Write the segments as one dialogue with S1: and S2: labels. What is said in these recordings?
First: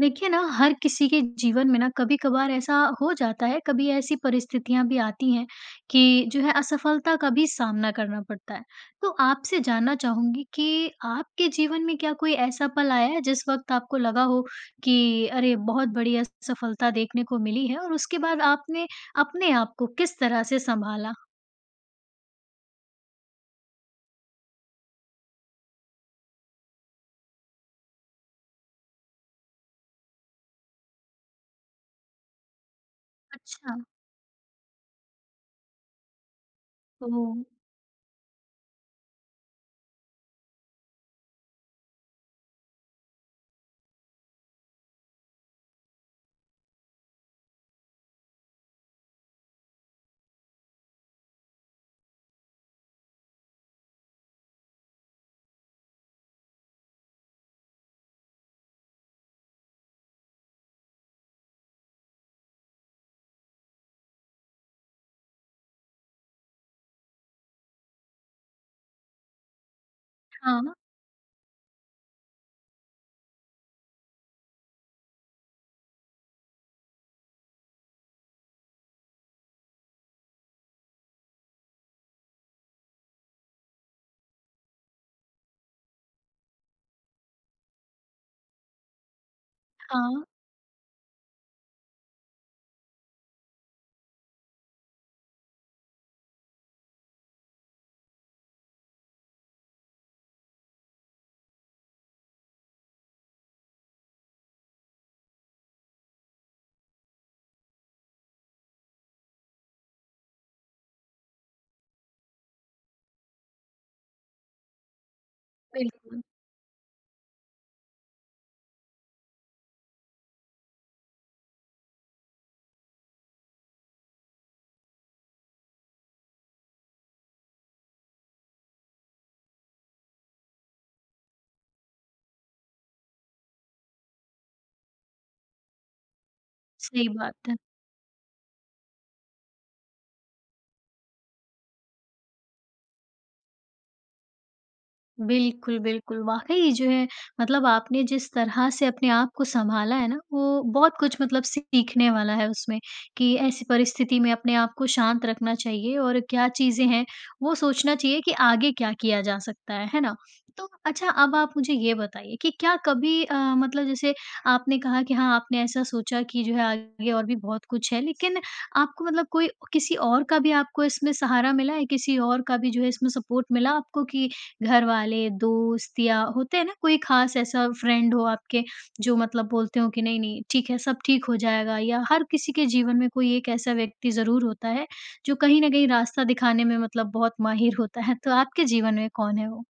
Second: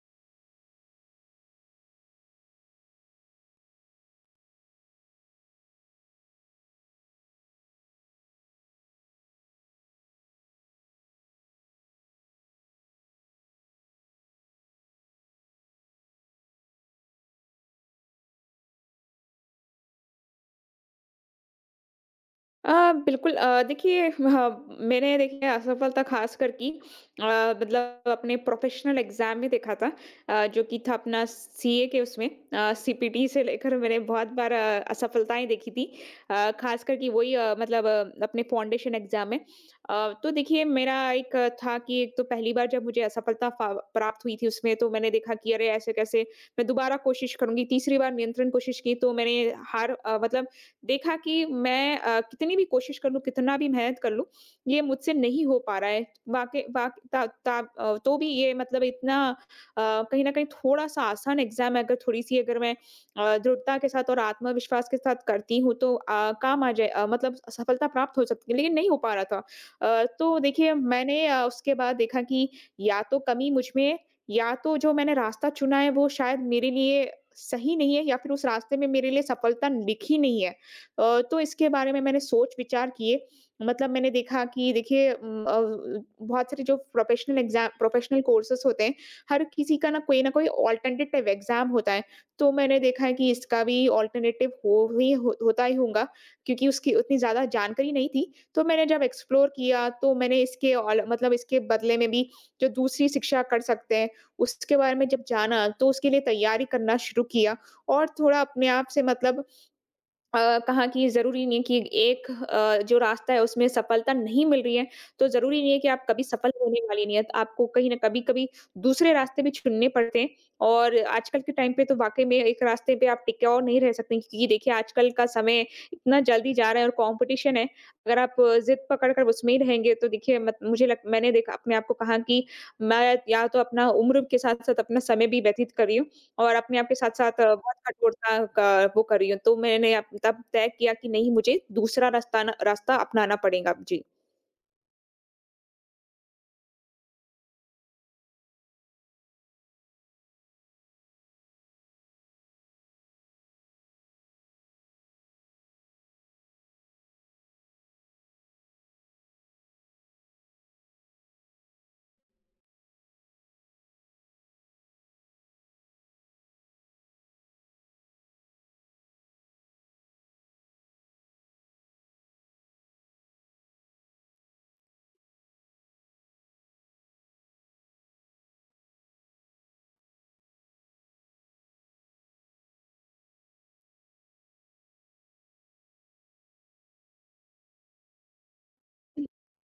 S1: देखिए ना हर किसी के जीवन में ना कभी-कभार ऐसा हो जाता है, कभी ऐसी परिस्थितियाँ भी आती हैं कि जो है असफलता का भी सामना करना पड़ता है। तो आपसे जानना चाहूँगी कि आपके जीवन में क्या कोई ऐसा पल आया है जिस वक़्त आपको लगा हो कि अरे! बहुत बड़ी असफलता देखने को मिली है और उसके बाद आपने अपने आप को किस तरह से सँभाला?
S2: अ, बिल्कुल देखिए हाँ, मैंने देखिए असफलता खासकर की अ, मतलब अपने प्रोफेशनल एग्जाम में देखा था। जो कि था अपना सीए के उसमें सीपीटी से लेकर
S1: अच्छा,
S2: मैंने बहुत बार असफलताएं देखी थी। खासकर कि वही
S1: ओह!
S2: मतलब अपने फाउंडेशन एग्जाम में। तो देखिए मेरा एक था कि एक तो पहली बार जब मुझे असफलता प्राप्त हुई थी उसमें तो मैंने देखा कि अरे ऐसे कैसे मैं दोबारा कोशिश करूंगी तीसरी बार नियंत्रण कोशिश की तो मैंने मतलब देखा कि मैं कितनी भी कोशिश कर लूँ, कितना भी मेहनत कर लूँ, ये मुझसे नहीं हो पा रहा है। वाक़ई वाक़ ता ता अ, तो भी ये मतलब इतना कहीं न कहीं थोड़ा-सा आसान एग्ज़ाम है, अगर थोड़ी-सी अगर मैं दृढ़ता के साथ और आत्मविश्वास के साथ करती हूँ, तो काम आ जाए मतलब सफलता प्राप्त हो सकती है, लेकिन नहीं हो पा रहा था। तो देखिए,
S1: हाँ,
S2: मैंने उसके बाद देखा कि या तो कमी मुझ में है, या तो जो मैंने रास्ता चुना है, वो शायद मेरे लिए सही नहीं है या फिर उस रास्ते में मेरे लिए सफलता लिखी नहीं है। तो इसके बारे में मैंने सोच विचार किए। मतलब मैंने देखा कि देखिए बहुत सारे जो प्रोफेशनल कोर्सेज़ होते हैं, हर किसी का
S1: हाँ,
S2: ना कोई अल्टरनेटिव एग्ज़ाम होता है। तो मैंने देखा है कि इसका भी अल्टरनेटिव हो ही हो होता ही होगा क्योंकि उसकी उतनी ज़्यादा जानकारी नहीं थी। तो मैंने जब एक्सप्लोर किया तो मैंने इसके ऑल मतलब इसके बदले में भी जो दूसरी शिक्षा कर सकते हैं, उसके बारे में जब जाना तो उसके लिए तैयारी करना शुरू किया और थोड़ा अपने आप से मतलब कहा कि ज़रूरी नहीं है कि एक जो रास्ता है उसमें सफलता नहीं मिल रही है, तो ज़रूरी नहीं है कि आप कभी
S1: बिल्कुल,
S2: सफल होने वाली नहीं है। तो आपको कहीं न कभी-कभी दूसरे रास्ते भी चुनने पड़ते हैं और आजकल के टाइम पे तो वाक़ई में एक रास्ते पे आप टिके और नहीं रह सकते क्योंकि देखिए आजकल का समय इतना जल्दी जा रहा है और कॉम्पिटिशन है। अगर आप ज़िद पकड़ कर उसमें ही रहेंगे तो देखिए मत मुझे लग मैंने देखा अपने आप को कहा कि मैं या तो अपना उम्र के साथ-साथ अपना समय भी व्यतीत कर रही हूँ। और अपने आप के
S1: सही
S2: साथ-साथ
S1: बात है।
S2: बहुत कठोरता का वो कर रही हूँ। तो मैंने अप तब तय किया कि नहीं मुझे दूसरा रास्ता रास्ता अपनाना पड़ेगा। जी।
S1: बिल्कुल, बिल्कुल। वाक़ई जो है मतलब आपने जिस तरह से अपने आप को सँभाला है ना, वो बहुत कुछ मतलब सीखने वाला है उसमें कि ऐसी परिस्थिति में अपने आप को शांत रखना चाहिए और क्या चीज़ें हैं, वो सोचना चाहिए कि आगे क्या किया जा सकता है ना? तो अच्छा अब आप मुझे ये बताइए कि क्या कभी मतलब जैसे आपने कहा कि हाँ, आपने ऐसा सोचा कि जो है आगे और भी बहुत कुछ है, लेकिन आपको मतलब कोई किसी और का भी आपको इसमें सहारा मिला है? किसी और का भी जो है इसमें सपोर्ट मिला आपको कि घरवाले, दोस्त या होते हैं ना कोई ख़ास ऐसा फ्रेंड हो आपके जो मतलब बोलते हो कि नहीं, नहीं ठीक है सब ठीक हो जाएगा या हर किसी के जीवन में कोई एक ऐसा व्यक्ति ज़रूर होता है, जो कहीं न कहीं रास्ता दिखाने में मतलब बहुत माहिर होता है, तो आपके जीवन में कौन है वो?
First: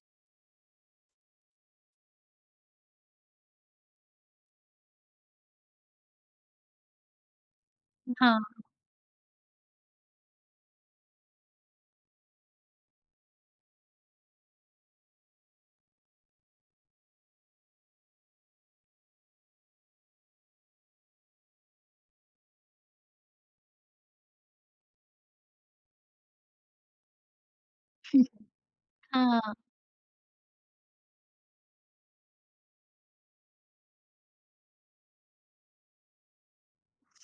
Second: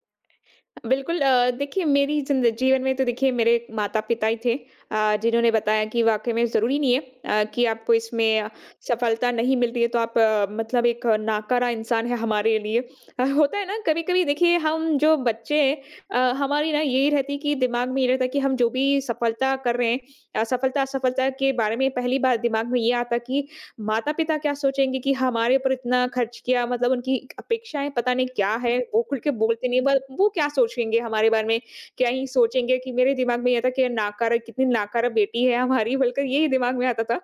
S2: बिल्कुल देखिए मेरी ज़िंद जीवन में तो देखिए मेरे माता-पिता ही थे जिन्होंने बताया कि वाक़ई में ज़रूरी नहीं है कि आपको
S1: हाँ,
S2: इसमें सफलता नहीं मिल रही है तो आप मतलब एक नाकारा इंसान है हमारे लिए। होता है ना कभी-कभी देखिए हम जो बच्चे हैं हमारी ना यही रहती है कि दिमाग में ये रहता है कि हम जो भी सफलता कर रहे हैं, असफलता असफलता के बारे में पहली बार दिमाग में ये आता है कि माता-पिता क्या सोचेंगे कि हमारे ऊपर इतना खर्च किया मतलब उनकी अपेक्षाएँ पता नहीं क्या है, वो खुल के
S1: हाँ,
S2: बोलते नहीं बल वो क्या सोचेंगे हमारे बारे में? क्या ही सोचेंगे कि मेरे दिमाग में ये था कि नाकारा कितनी नाकारा बेटी है हमारी बोलकर यही दिमाग में आता था।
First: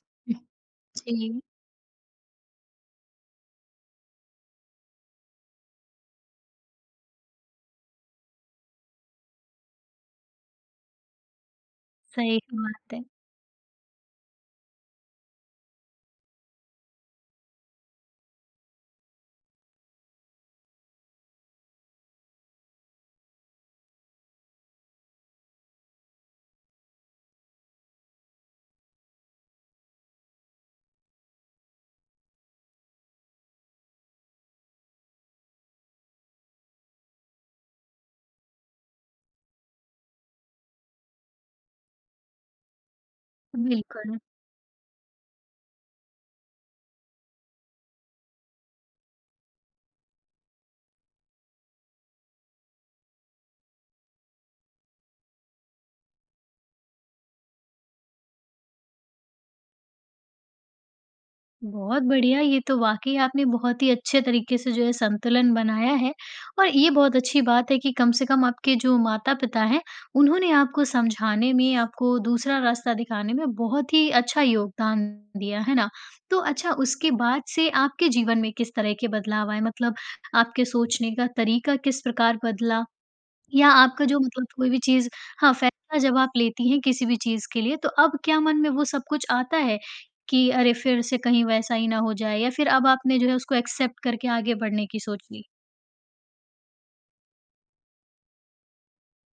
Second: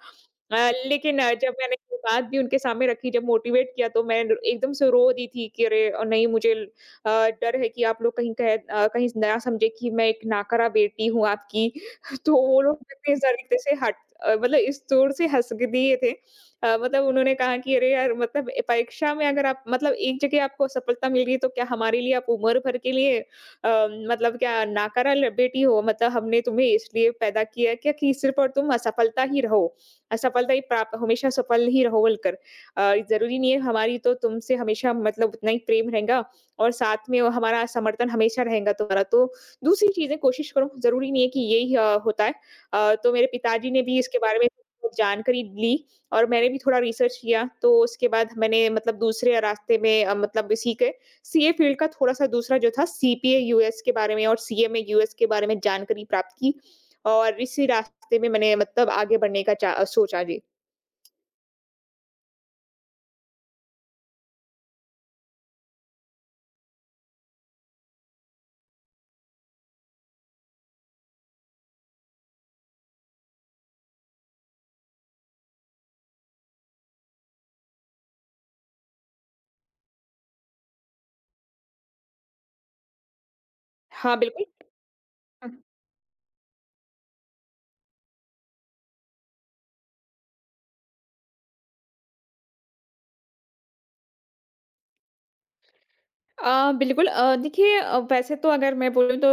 S2: अ, लेकिन
S1: जी,
S2: जब मैंने ये बात भी उनके सामने रखी, जब मोटिवेट किया तो मैं एकदम से रो दी थी कि अरे नहीं मुझे डर है कि आप लोग कहीं ना समझे कि मैं एक नाकरा बेटी हूँ आपकी। तो
S1: सही
S2: वो लोग
S1: बात है,
S2: इतने तरीके से मतलब इस जोर से हँस ग दिए थे। मतलब उन्होंने कहा कि अरे यार मतलब परीक्षा में अगर आप मतलब एक जगह आपको सफलता मिल रही है तो क्या हमारे लिए आप उम्र भर के लिए मतलब क्या नाकरा ल बेटी हो? मतलब हमने तुम्हें इसलिए पैदा किया है क्या कि सिर्फ़ और तुम असफलता ही रहो। असफलता ही प्राप्त हमेशा सफल ही रहो बोलकर। ज़रूरी नहीं है हमारी तो तुमसे हमेशा मतलब उतना ही प्रेम रहेगा और साथ में वो हमारा समर्थन हमेशा रहेगा तुम्हारा। तो दूसरी चीज़ें कोशिश करो, ज़रूरी नहीं है कि यही होता है। तो मेरे पिताजी ने भी इसके
S1: बिल्कुल।
S2: बारे में जानकारी ली और मैंने भी थोड़ा रिसर्च किया, तो उसके बाद मैंने मतलब दूसरे रास्ते में मतलब सीखे। सीए फील्ड का थोड़ा-सा दूसरा जो था सीपीए यूएस के बारे में और सीएमए यूएस के बारे में जानकारी प्राप्त की और इसी रास्ते में मैंने मतलब आगे बढ़ने का चा सोचा जी।
S1: बहुत बढ़िया, ये तो वाक़ई आपने बहुत ही अच्छे तरीके से जो है संतुलन बनाया है और ये बहुत अच्छी बात है कि कम से कम आपके जो माता-पिता हैं, उन्होंने आपको समझाने में, आपको दूसरा रास्ता दिखाने में बहुत ही अच्छा योगदान दिया, है ना? तो अच्छा उसके बाद से आपके जीवन में किस तरह के बदलाव आए? मतलब आपके सोचने का तरीका किस प्रकार बदला या आपका
S2: हाँ,
S1: जो
S2: बिल्कुल।
S1: मतलब कोई भी चीज़ हाँ,
S2: हुँ।
S1: फैसला जब आप लेती हैं किसी भी चीज़ के लिए तो अब क्या मन में वो सब कुछ आता है कि अरे फिर से कहीं वैसा ही ना हो जाए या फिर अब आपने जो है उसको एक्सेप्ट करके आगे बढ़ने की सोच ली?
S2: बिल्कुल देखिए वैसे तो अगर मैं बोलूँ तो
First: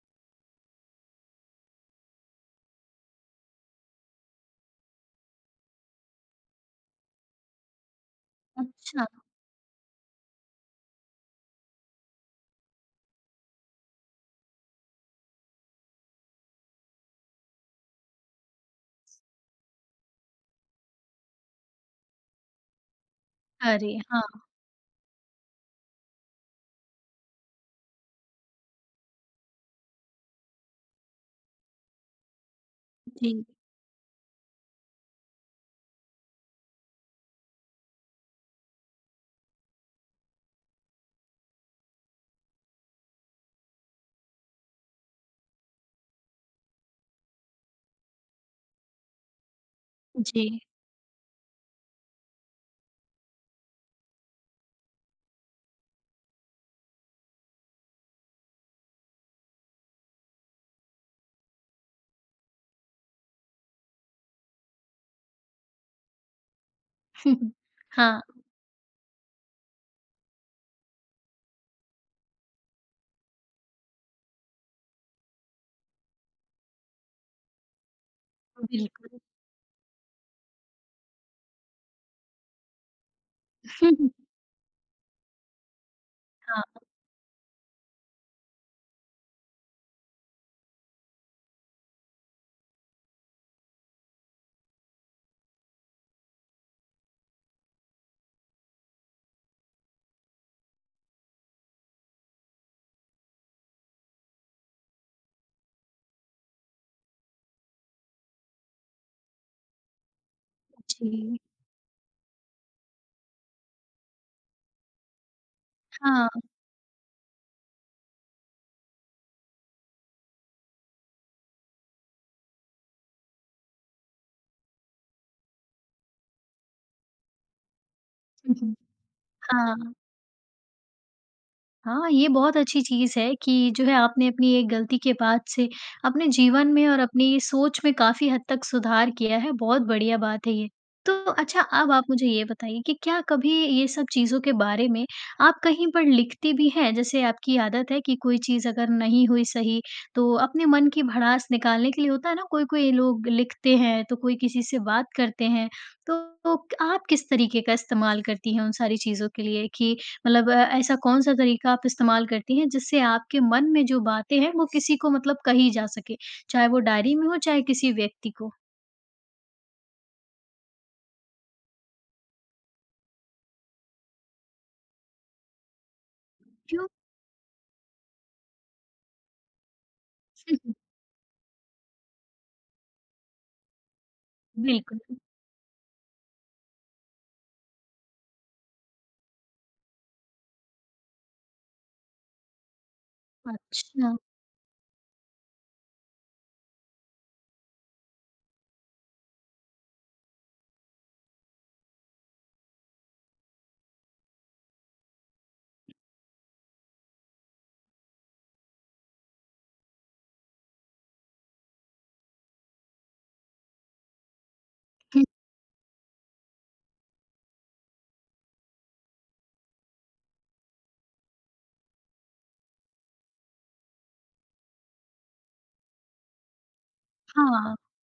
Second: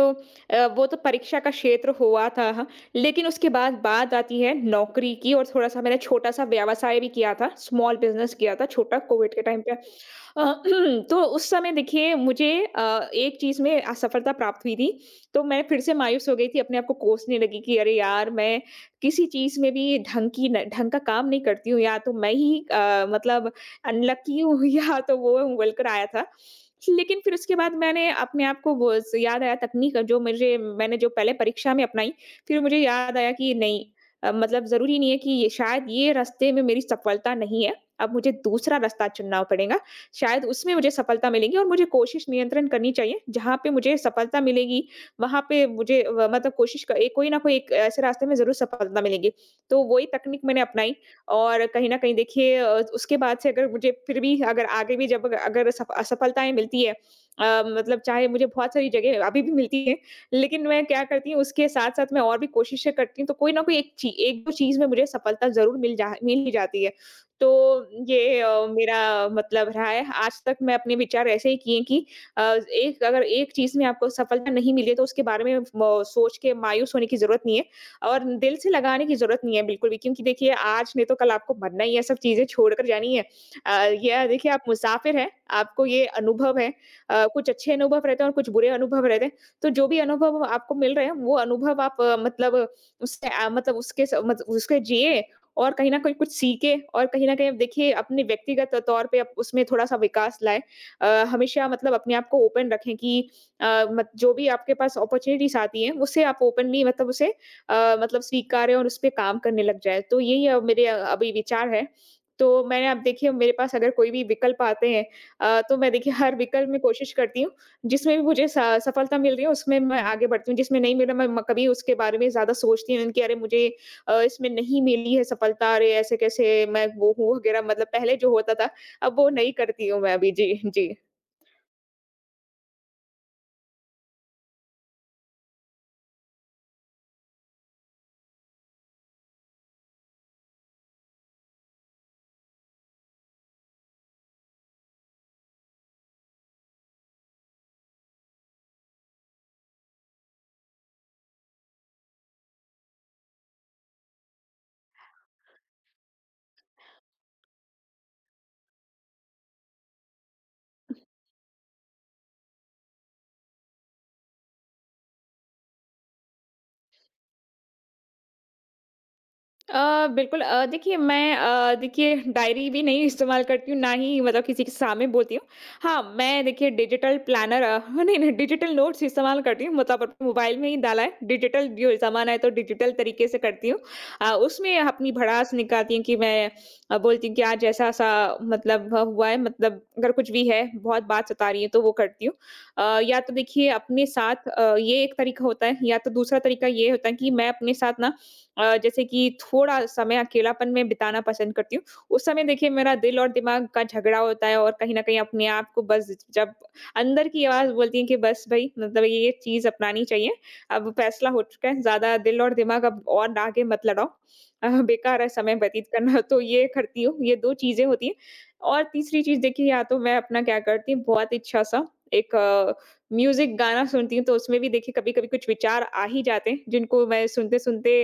S2: वो तो परीक्षा का क्षेत्र हुआ था ह लेकिन उसके बाद बात आती है नौकरी की और थोड़ा-सा मैंने छोटा-सा व्यवसाय भी किया था, स्मॉल बिज़नेस किया था छोटा
S1: अच्छा।
S2: कोविड के टाइम पे। अ, तो उस समय देखिए मुझे एक चीज़ में असफलता प्राप्त हुई थी, तो मैं फिर से मायूस हो गई थी, अपने आप को कोसने लगी कि अरे यार! मैं किसी चीज़ में भी ढंग की न ढंग का काम नहीं करती हूँ, या तो मैं ही मतलब
S1: अरे! हाँ।
S2: अनलकी हूँ। या तो वो बोलकर आया था। लेकिन फिर उसके बाद मैंने अपने आप को वो स याद आया तकनीक जो मुझे मैंने जो पहले परीक्षा में अपनाई, फिर मुझे याद आया
S1: जी,
S2: कि नहीं मतलब ज़रूरी नहीं है कि ये शायद ये रास्ते में मेरी सफलता नहीं है, अब मुझे दूसरा रास्ता चुनना पड़ेगा। शायद उसमें मुझे सफलता मिलेगी और मुझे कोशिश नियंत्रण करनी चाहिए। जहाँ पे मुझे सफलता मिलेगी, वहाँ पे मुझे व मतलब कोशिश क ए कोई न कोई एक ऐसे रास्ते में ज़रूर सफलता मिलेगी। तो वही तकनीक
S1: जी।
S2: मैंने अपनाई और कहीं न कहीं देखिए उसके बाद से अगर मुझे फिर भी अगर आगे भी जब अगर सफ असफलताएँ मिलती है मतलब चाहे मुझे बहुत सारी जगह अभी भी मिलती है, लेकिन मैं क्या करती हूँ उसके साथ-साथ मैं और भी कोशिशें करती हूँ, तो कोई न कोई एक ची 1-2 चीज़ में मुझे सफलता ज़रूर मिल ही जाती है। तो
S1: हाँ।
S2: ये मेरा मतलब रहा है। आज तक मैं अपने विचार ऐसे ही किए हैं कि अ, एक अगर एक चीज़ में आपको सफलता नहीं मिली है तो उसके बारे में म सोच के मायूस होने की ज़रूरत नहीं है और दिल से लगाने की
S1: बिल्कुल।
S2: ज़रूरत नहीं है बिल्कुल भी क्योंकि देखिए आज नहीं तो कल आपको मरना ही है, सब चीज़ें छोड़कर जानी है। अ, ये देखिए आप मुसाफ़िर हैं, आपको ये अनुभव
S1: हाँ।
S2: है। कुछ अच्छे अनुभव रहते हैं और कुछ बुरे अनुभव रहते हैं। तो जो भी अनुभव आपको मिल रहे हैं वो अनुभव आप मतलब उससे मतलब उसके स मत उसके जिए और कहीं न कहीं कुछ सीखे और कहीं न कहीं अब देखिए अपने व्यक्तिगत तौर पे आप उसमें थोड़ा-सा विकास लाएँ। अ, हमेशा मतलब अपने आप को ओपन रखें कि अ, मत जो भी आपके पास अपॉर्च्युनिटीज़ आती हैं, उसे आप ओपनली मतलब उसे मतलब स्वीकारें और उसपे काम करने लग जाएँ। तो यही मेरे अभी
S1: जी।
S2: विचार हैं। तो मैंने अब देखिए मेरे पास अगर कोई भी विकल्प आते हैं तो मैं देखिए
S1: हाँ।
S2: हर विकल्प में कोशिश करती हूँ, जिसमें भी मुझे स सफलता मिल रही है उसमें मैं आगे बढ़ती हूँ, जिसमें नहीं मिला मैं म कभी उसके बारे में ज़्यादा सोचती नहीं कि अरे मुझे इसमें नहीं मिली है सफलता, अरे ऐसे कैसे मैं वो हूँ वगैरह मतलब पहले जो होता
S1: हुँ,
S2: था,
S1: हुँ।
S2: अब वो नहीं करती
S1: हाँ।
S2: हूँ मैं अभी। जी, जी।
S1: हाँ, ये बहुत अच्छी चीज़ है कि जो है आपने अपनी एक गलती के बाद से अपने जीवन में और अपनी सोच में काफ़ी हद तक सुधार किया है, बहुत बढ़िया बात है ये। तो अच्छा अब आप मुझे ये बताइए कि क्या कभी ये सब चीज़ों के बारे में आप कहीं पर लिखती भी हैं? जैसे आपकी आदत है कि कोई चीज़ अगर नहीं हुई सही, तो अपने मन की भड़ास निकालने के लिए होता है ना कोई-कोई लोग लिखते हैं, तो कोई किसी से बात करते हैं। तो तो आप किस तरीके का इस्तेमाल करती हैं उन सारी चीज़ों के लिए कि मतलब ऐसा कौन-सा तरीका आप इस्तेमाल करती हैं जिससे आपके मन में जो बातें हैं वो किसी को मतलब कही जा सके? चाहे वो डायरी में हो चाहे किसी व्यक्ति को।
S2: बिल्कुल देखिए मैं देखिए डायरी भी नहीं इस्तेमाल करती हूँ, ना ही मतलब किसी के सामने बोलती हूँ। हाँ, मैं देखिए
S1: क्यों?
S2: नहीं, नहीं डिजिटल नोट्स इस्तेमाल करती हूँ, मतलब अपने मोबाइल में ही डाला है। डिजिटल जो ज़माना है तो डिजिटल तरीके से करती हूँ। उसमें
S1: बिल्कुल।
S2: अपनी भड़ास निकालती हूँ कि मैं बोलती हूँ कि आज ऐसा-ऐसा मतलब हुआ है, मतलब अगर कुछ भी है, बहुत बात सता रही है तो वो करती हूँ। या तो देखिए अपने
S1: अच्छा।
S2: साथ ये एक तरीका होता है या तो दूसरा तरीका ये होता है कि मैं अपने साथ जैसे कि थोड़ा समय अकेलापन में बिताना पसंद करती हूँ। उस समय देखिए मेरा दिल और दिमाग का झगड़ा होता है और कहीं न कहीं अपने आप को बस जब अंदर की आवाज़ बोलती है कि बस भई मतलब ये-ये चीज़ अपनानी चाहिए। अब फैसला हो चुका है, ज़्यादा दिल और दिमाग अब और आगे मत लड़ाओ। बेकार
S1: हुँ,
S2: है समय व्यतीत करना। तो ये करती हूँ, ये 2 चीज़ें होती हैं और तीसरी चीज़ देखिए या तो मैं अपना क्या करती हूँ बहुत अच्छा सा एक म्यूज़िक गाना सुनती हूँ तो उसमें भी देखिए कभी-कभी कुछ विचार आ ही जाते हैं, जिनको मैं
S1: हाँ।
S2: सुनते-सुनते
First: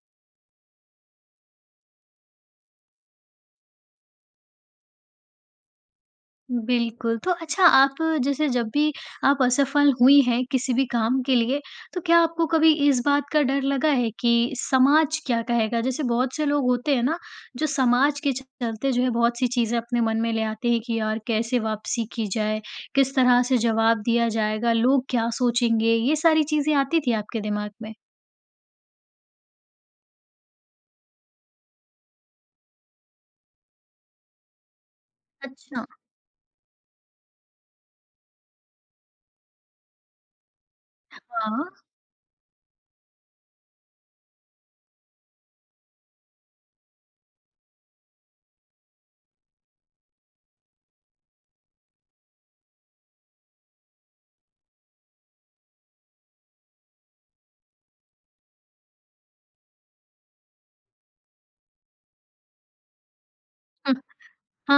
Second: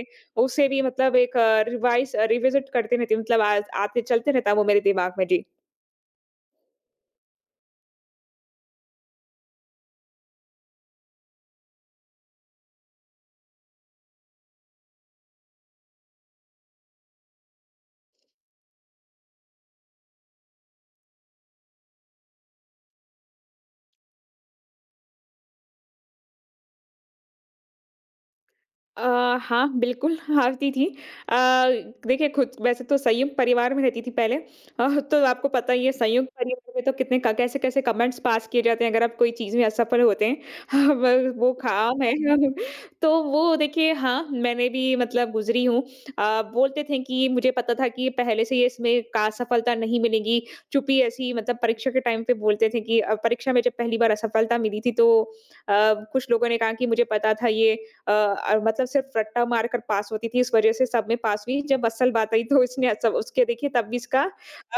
S2: उससे भी मतलब एक रिवाइज़ रिविज़िट करती रहती हूँ, मतलब आज आते चलते रहता है वो मेरे दिमाग में जी।
S1: बिल्कुल, तो अच्छा आप जैसे जब भी आप असफल हुई हैं किसी भी काम के लिए, तो क्या आपको कभी इस बात का डर लगा है कि समाज क्या कहेगा? जैसे बहुत से लोग होते हैं ना, जो समाज के चलते जो है बहुत-सी चीज़ें अपने मन में ले आते हैं कि यार कैसे वापसी की जाए? किस तरह से जवाब दिया जाएगा? लोग क्या सोचेंगे? ये सारी चीज़ें आती थी आपके दिमाग में?
S2: अ, हाँ, बिल्कुल हारती थी। अ, देखिए, खुद वैसे तो संयुक्त परिवार में रहती थी पहले। तो आपको पता ही
S1: अच्छा,
S2: है संयुक्त परिवार में तो कितने क कैसे-कैसे कमेंट्स पास किए जाते हैं अगर आप कोई चीज़ में असफल होते हैं। हाँ, व वो
S1: हाँ।
S2: काम है। तो वो देखिए, हाँ, मैंने भी मतलब गुज़री हूँ। बोलते थे कि मुझे पता था कि पहले से ही इसमें का सफलता नहीं मिलेगी। चुप्पी ऐसी मतलब परीक्षा के टाइम पे बोलते थे कि परीक्षा में जब पहली बार असफलता मिली थी तो कुछ लोगों ने कहा कि मुझे पता था ये मतलब सिर्फ रट्टा मारकर पास होती थी, इस वजह से सब में पास हुई। जब असल बात आई तो इसने सब उसके देखिए तब भी
S1: हुँ,
S2: इसका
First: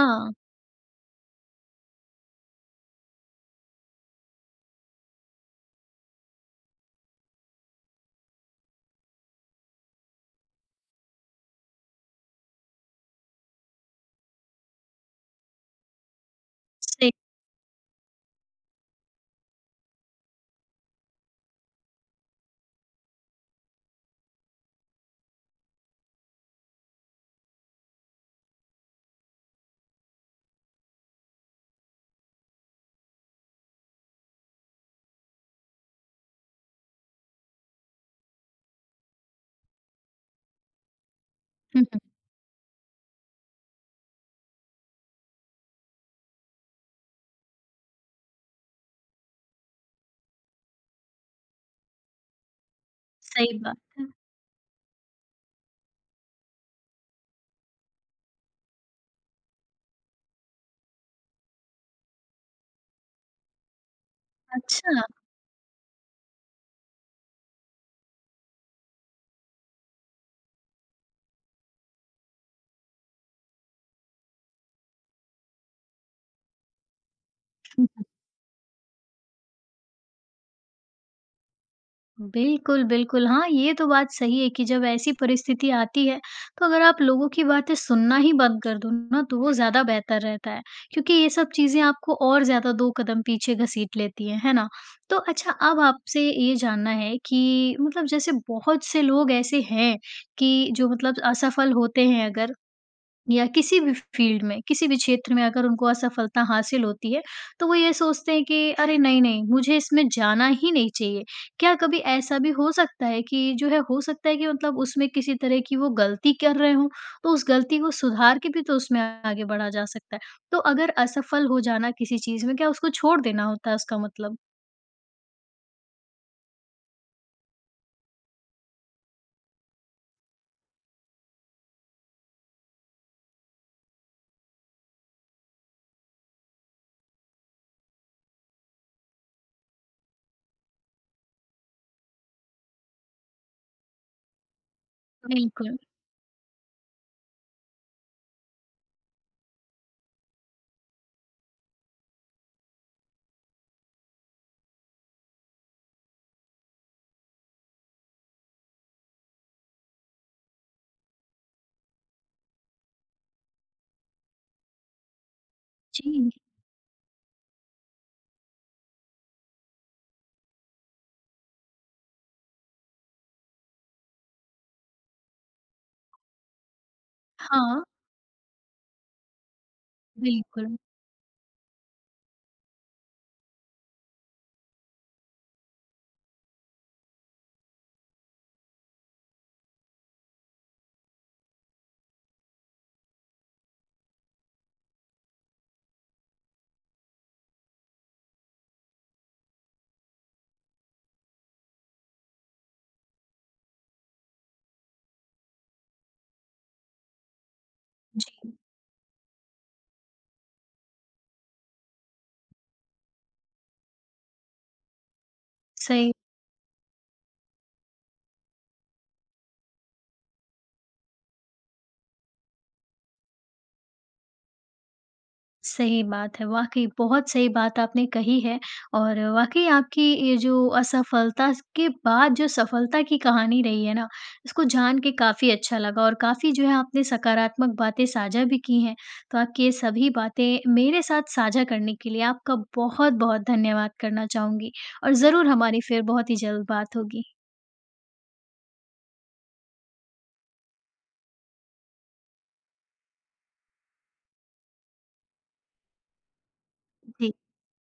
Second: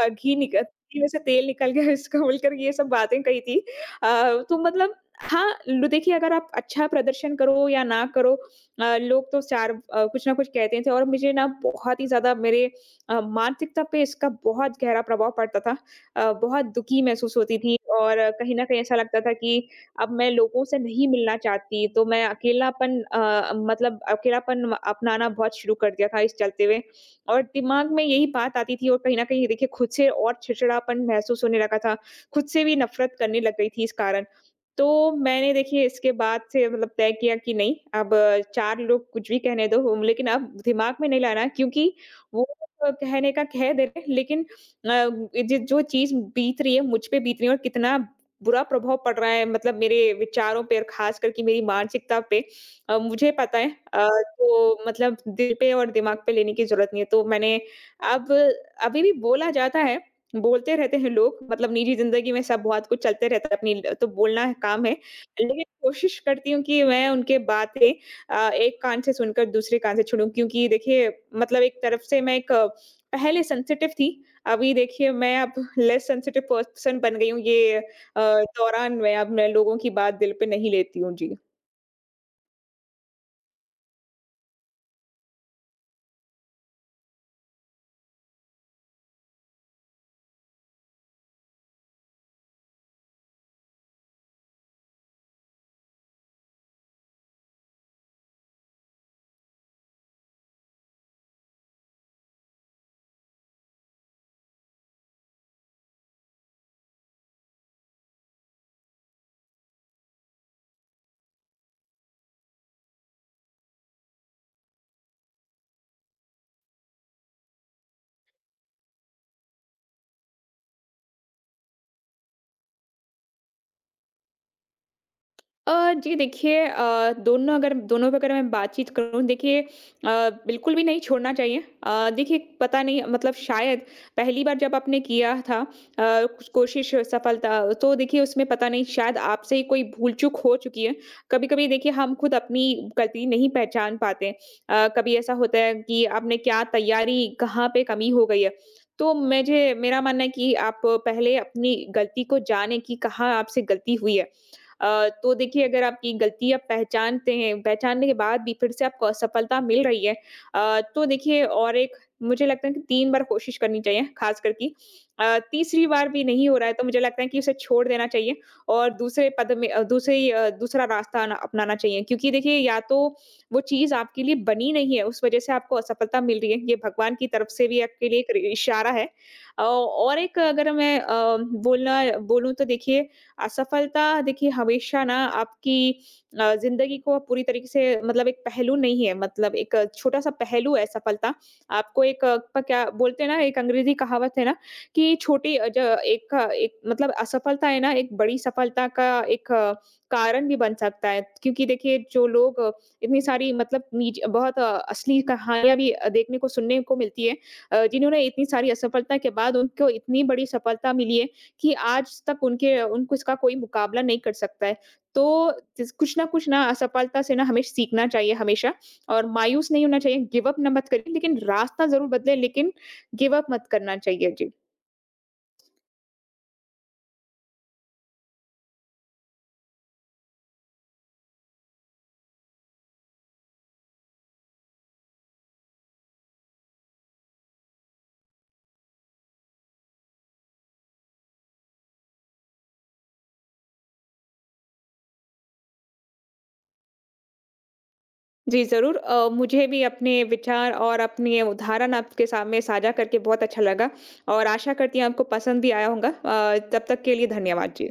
S2: अ, घी निक घी में से तेल निकल गया इसका बोलकर ये सब बातें कही थी। अ, तो मतलब हाँ, लो देखिए, अगर आप अच्छा प्रदर्शन करो या ना करो लोग तो 4 कुछ ना कुछ कहते थे और मुझे ना बहुत ही ज़्यादा मेरे मानसिकता पे इसका बहुत गहरा प्रभाव पड़ता था। बहुत दुखी
S1: सही
S2: महसूस होती थी और कहीं न कहीं ऐसा लगता था कि अब मैं लोगों से नहीं मिलना चाहती, तो मैं अकेलापन मतलब अकेलापन अपनाना बहुत शुरू कर दिया था इस चलते हुए और दिमाग में यही बात आती थी और कहीं न कहीं देखिए खुद से और चिड़चिड़ापन महसूस होने लगा था। खुद से भी नफ़रत करने लग गई थी इस कारण। तो मैंने देखिए इसके बाद से मतलब तय किया कि नहीं, अब 4 लोग कुछ भी कहने दो, लेकिन अब दिमाग में नहीं लाना,
S1: हुँ,
S2: क्योंकि
S1: हुँ,
S2: वो कहने का कह दे रहे हैं, लेकिन ज जो चीज़ बीत रही है, मुझ पे बीत रही है और कितना बुरा प्रभाव पड़ रहा है मतलब मेरे विचारों पे और खास करके मेरी मानसिकता पे मुझे पता
S1: सही
S2: है।
S1: बात है।
S2: तो मतलब दिल पे और दिमाग पे लेने की ज़रूरत नहीं है। तो मैंने अब अभी भी बोला जाता है, बोलते रहते हैं लोग, मतलब निजी ज़िंदगी में सब बहुत कुछ चलते रहता है, अपनी ल तो बोलना है, काम है।
S1: अच्छा।
S2: लेकिन कोशिश करती हूँ कि मैं उनके बातें एक कान से सुनकर दूसरे कान से छोड़ूँ, क्योंकि देखिए मतलब एक तरफ से मैं पहले सेंसिटिव थी, अभी देखिए मैं अब लेस सेंसिटिव पर्सन बन गई हूँ। ये अ, दौरान मैं लोगों की बात दिल पे नहीं लेती हूँ। जी।
S1: बिल्कुल, बिल्कुल। हाँ, ये तो बात सही है कि जब ऐसी परिस्थिति आती है, तो अगर आप लोगों की बातें सुनना ही बंद कर दो ना, तो वो ज़्यादा बेहतर रहता है, क्योंकि ये सब चीज़ें आपको और ज़्यादा 2 कदम पीछे घसीट लेती हैं, है ना? तो अच्छा, अब आपसे ये जानना है कि मतलब जैसे बहुत से लोग ऐसे हैं कि जो मतलब असफल होते हैं अगर, या किसी भी फील्ड में, किसी भी क्षेत्र में अगर उनको असफलता हासिल होती है, तो वो ये सोचते हैं कि अरे नहीं, नहीं मुझे इसमें जाना ही नहीं चाहिए। क्या कभी ऐसा भी हो सकता है कि जो है हो सकता है कि मतलब उसमें किसी तरह की वो गलती कर रहे हों, तो उस गलती को सुधार के भी तो उसमें आगे बढ़ा जा सकता है। तो अगर असफल हो जाना किसी चीज़ में, क्या उसको छोड़ देना होता है उसका मतलब?
S2: जी देखिए, दोनों पे अगर मैं बातचीत करूँ, देखिए बिल्कुल भी नहीं छोड़ना चाहिए। देखिए, पता नहीं मतलब शायद पहली बार जब आपने किया था कुछ कोशिश सफलता तो देखिए उसमें पता नहीं शायद आपसे ही कोई भूल-चूक हो चुकी है। कभी-कभी देखिए हम खुद अपनी गलती नहीं पहचान पाते। कभी ऐसा होता है
S1: बिल्कुल।
S2: कि आपने क्या तैयारी कहाँ पे कमी हो गई है। तो मुझे, मेरा मानना है कि आप पहले अपनी गलती को जानें कि कहाँ आपसे गलती हुई है। तो देखिए, अगर आपकी गलती आप पहचानते हैं, पहचानने के बाद भी फिर से आपको असफलता मिल रही है, तो देखिए और एक मुझे लगता है कि 3 बार कोशिश करनी चाहिए, ख़ासकर कि तीसरी बार भी
S1: जी।
S2: नहीं हो रहा है तो मुझे लगता है कि उसे छोड़ देना चाहिए और दूसरे पद में दूसरा रास्ता अना अपनाना चाहिए, क्योंकि देखिए या तो वो चीज़ आपके लिए बनी नहीं है, उस वज़ह से आपको असफलता मिल रही है, ये भगवान की तरफ से भी
S1: हाँ,
S2: आपके लिए एक र इशारा है। औ और एक अगर
S1: बिल्कुल।
S2: मैं बोलना बोलूँ तो देखिए असफलता देखिए हमेशा ना आपकी ज़िंदगी को पूरी तरीके से मतलब एक पहलू नहीं है, मतलब एक छोटा-सा पहलू है सफलता। आपको एक अ, प क्या बोलते हैं ना, एक अंग्रेज़ी कहावत है ना कि छोटी अ, ज एक अ, एक मतलब असफलता है ना, एक बड़ी सफलता का एक अ, कारण भी बन सकता है। क्योंकि देखिए जो लोग इतनी सारी मतलब नीज बहुत असली कहानियाँ भी देखने को, सुनने को मिलती है, जिन्होंने इतनी
S1: जी,
S2: सारी असफलता के बाद उनको इतनी बड़ी सफलता मिली है कि आज तक उनके उनको इसका कोई मुकाबला नहीं कर सकता है। तो जिस
S1: सही
S2: कुछ ना असफलता से ना हमें सीखना चाहिए हमेशा और मायूस नहीं होना चाहिए, गिव अप ना मत करें, लेकिन रास्ता ज़रूर बदलें, लेकिन गिव अप मत करना चाहिए। जी।
S1: सही बात है, वाक़ई बहुत सही बात आपने कही है और वाक़ई आपकी ये जो असफलता स के बाद जो सफलता की कहानी रही है ना, इसको जान के काफ़ी अच्छा लगा और काफ़ी जो है आपने सकारात्मक बातें साझा भी की हैं। तो आपकी ये सभी बातें मेरे साथ साझा करने के लिए आपका बहुत-बहुत धन्यवाद करना चाहूँगी और ज़रूर हमारी फिर बहुत ही जल्द बात होगी।
S2: जी, ज़रूर। मुझे भी अपने विचार और अपने उदाहरण आपके सामने साझा करके बहुत अच्छा लगा और आशा करती हूँ आपको पसंद भी आया होगा। तब तक के लिए
S1: जी।
S2: धन्यवाद। जी।